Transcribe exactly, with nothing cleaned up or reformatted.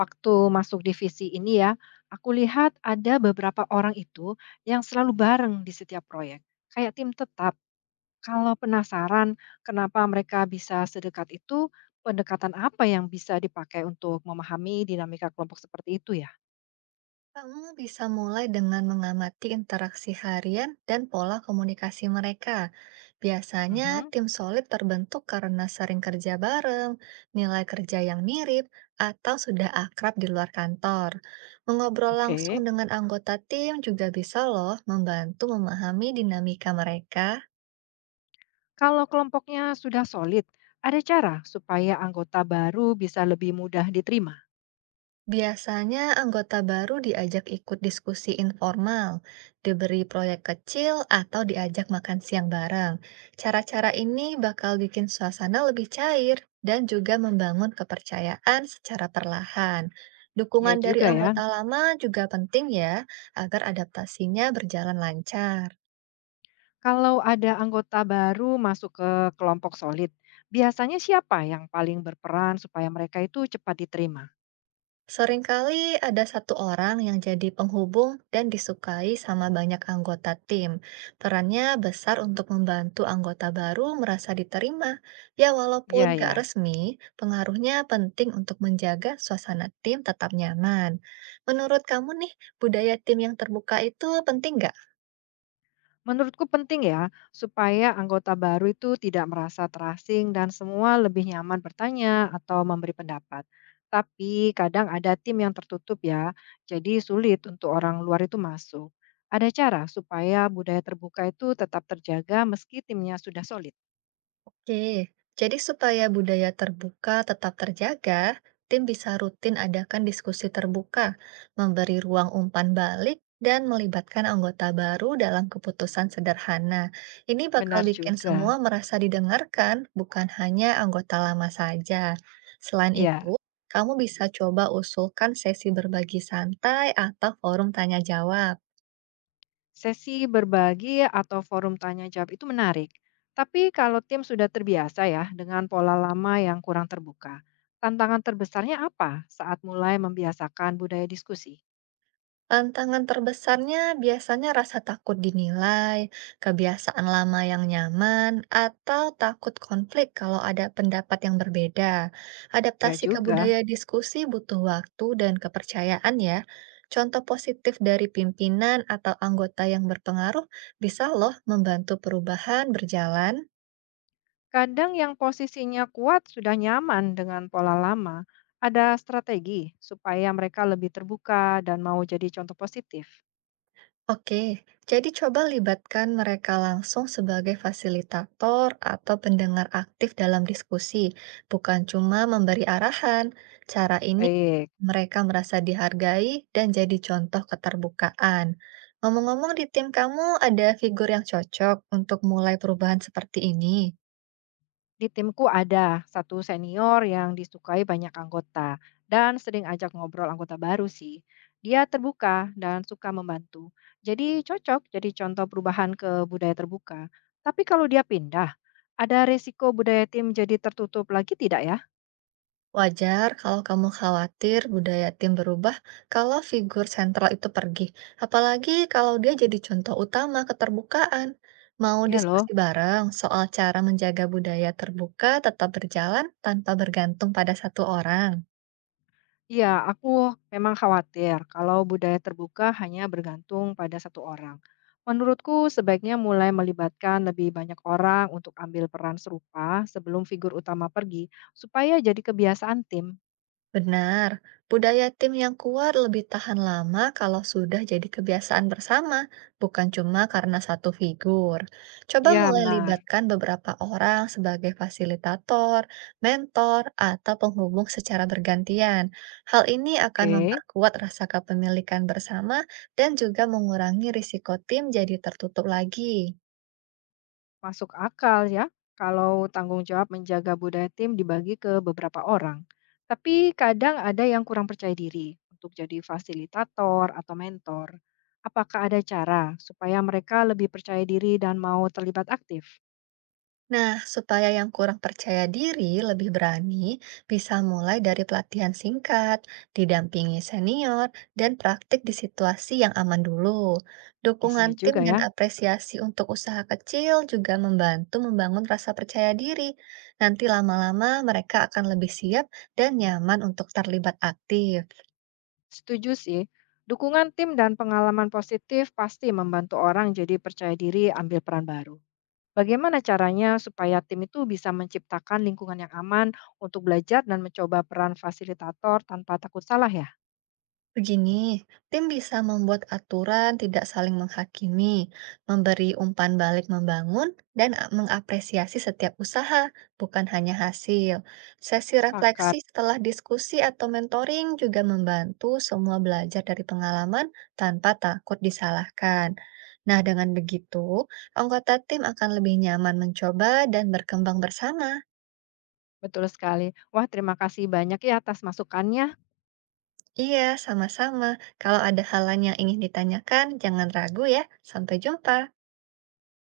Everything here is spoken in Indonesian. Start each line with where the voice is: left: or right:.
left: Waktu masuk divisi ini ya, aku lihat ada beberapa orang itu yang selalu bareng di setiap proyek, kayak tim tetap. Kalau penasaran kenapa mereka bisa sedekat itu, pendekatan apa yang bisa dipakai untuk memahami dinamika kelompok seperti itu ya?
right: Kamu bisa mulai dengan mengamati interaksi harian dan pola komunikasi mereka. Biasanya,
left: Mhm.
right: tim solid terbentuk karena sering kerja bareng, nilai kerja yang mirip, atau sudah akrab di luar kantor. Mengobrol langsung
left: Oke,
right: dengan anggota tim juga bisa, loh, membantu memahami dinamika mereka.
left: kalau kelompoknya sudah solid, ada cara supaya anggota baru bisa lebih mudah diterima.
right: Biasanya anggota baru diajak ikut diskusi informal, diberi proyek kecil, atau diajak makan siang bareng. Cara-cara ini bakal bikin suasana lebih cair dan juga membangun kepercayaan secara perlahan.
left: Ya
right: Dukungan dari
left: juga ya.
right: anggota lama juga penting ya, agar adaptasinya berjalan lancar.
left: Kalau ada anggota baru masuk ke kelompok solid, biasanya siapa yang paling berperan supaya mereka itu cepat diterima?
right: Seringkali ada satu orang yang jadi penghubung dan disukai sama banyak anggota tim. Perannya besar untuk membantu anggota baru merasa diterima. Ya, walaupun
left: Iya
right: gak
left: ya.
right: resmi, pengaruhnya penting untuk menjaga suasana tim tetap nyaman. Menurut kamu nih, budaya tim yang terbuka itu penting nggak?
left: Menurutku penting ya, supaya anggota baru itu tidak merasa terasing dan semua lebih nyaman bertanya atau memberi pendapat. Tapi kadang ada tim yang tertutup ya, jadi sulit untuk orang luar itu masuk. Ada cara supaya budaya terbuka itu tetap terjaga meski timnya sudah solid.
right: Oke, jadi supaya budaya terbuka tetap terjaga, tim bisa rutin adakan diskusi terbuka, memberi ruang umpan balik, dan melibatkan anggota baru dalam keputusan sederhana. Ini bakal
left: Benar
right: bikin
left: juga.
right: semua merasa didengarkan, bukan hanya anggota lama saja. Selain
left: Ya.
right: itu, kamu bisa coba usulkan sesi berbagi santai atau forum tanya jawab.
left: Sesi berbagi atau forum tanya jawab itu menarik. Tapi kalau tim sudah terbiasa ya dengan pola lama yang kurang terbuka, tantangan terbesarnya apa saat mulai membiasakan budaya diskusi?
right: Tantangan terbesarnya biasanya rasa takut dinilai, kebiasaan lama yang nyaman, atau takut konflik kalau ada pendapat yang berbeda.
left: Ya
right: Adaptasi ke
left: juga,
right: budaya diskusi butuh waktu dan kepercayaan ya. Contoh positif dari pimpinan atau anggota yang berpengaruh bisa loh membantu perubahan berjalan.
left: kadang yang posisinya kuat sudah nyaman dengan pola lama, ada strategi supaya mereka lebih terbuka dan mau jadi contoh positif.
right: Oke, jadi coba libatkan mereka langsung sebagai fasilitator atau pendengar aktif dalam diskusi, bukan cuma memberi arahan. Cara ini
left: Baik.
right: mereka merasa dihargai dan jadi contoh keterbukaan. Ngomong-ngomong, di tim kamu ada figur yang cocok untuk mulai perubahan seperti ini.
left: Di timku ada satu senior yang disukai banyak anggota dan sering ajak ngobrol anggota baru sih. Dia terbuka dan suka membantu. Jadi cocok jadi contoh perubahan ke budaya terbuka. Tapi kalau dia pindah, ada resiko budaya tim jadi tertutup lagi tidak ya?
right: Wajar kalau kamu khawatir budaya tim berubah kalau figur sentral itu pergi, apalagi kalau dia jadi contoh utama keterbukaan. Mau
left: Ya loh,
right: diskusi bareng soal cara menjaga budaya terbuka tetap berjalan tanpa bergantung pada satu orang.
left: iya, aku memang khawatir kalau budaya terbuka hanya bergantung pada satu orang. Menurutku, sebaiknya mulai melibatkan lebih banyak orang untuk ambil peran serupa sebelum figur utama pergi, supaya jadi kebiasaan tim.
right: Benar, budaya tim yang kuat lebih tahan lama kalau sudah jadi kebiasaan bersama, bukan cuma karena satu figur. Coba
left: Ya,
right: mulai
left: benar.
right: libatkan beberapa orang sebagai fasilitator, mentor, atau penghubung secara bergantian. Hal ini akan
left: Oke.
right: memperkuat rasa kepemilikan bersama dan juga mengurangi risiko tim jadi tertutup lagi.
left: Masuk akal ya, kalau tanggung jawab menjaga budaya tim dibagi ke beberapa orang. Tapi kadang ada yang kurang percaya diri untuk jadi fasilitator atau mentor. Apakah ada cara supaya mereka lebih percaya diri dan mau terlibat aktif?
right: Nah, supaya yang kurang percaya diri lebih berani, bisa mulai dari pelatihan singkat, didampingi senior, dan praktik di situasi yang aman dulu.
left: Bisa
right: Dukungan tim
left: juga
right: dan
left: ya.
right: apresiasi untuk usaha kecil juga membantu membangun rasa percaya diri. Nanti lama-lama mereka akan lebih siap dan nyaman untuk terlibat aktif.
left: Setuju sih. Dukungan tim dan pengalaman positif pasti membantu orang jadi percaya diri ambil peran baru. Bagaimana caranya supaya tim itu bisa menciptakan lingkungan yang aman untuk belajar dan mencoba peran fasilitator tanpa takut salah ya?
right: Begini, tim bisa membuat aturan tidak saling menghakimi, memberi umpan balik membangun, dan a- mengapresiasi setiap usaha, bukan hanya hasil. Sesi refleksi
left: Sepakat,
right: setelah diskusi atau mentoring juga membantu semua belajar dari pengalaman tanpa takut disalahkan. Nah, dengan begitu, anggota tim akan lebih nyaman mencoba dan berkembang bersama.
left: betul sekali. Wah, terima kasih banyak ya atas masukannya.
right: Iya, sama-sama. Kalau ada hal lain yang ingin ditanyakan, jangan ragu ya. Sampai jumpa.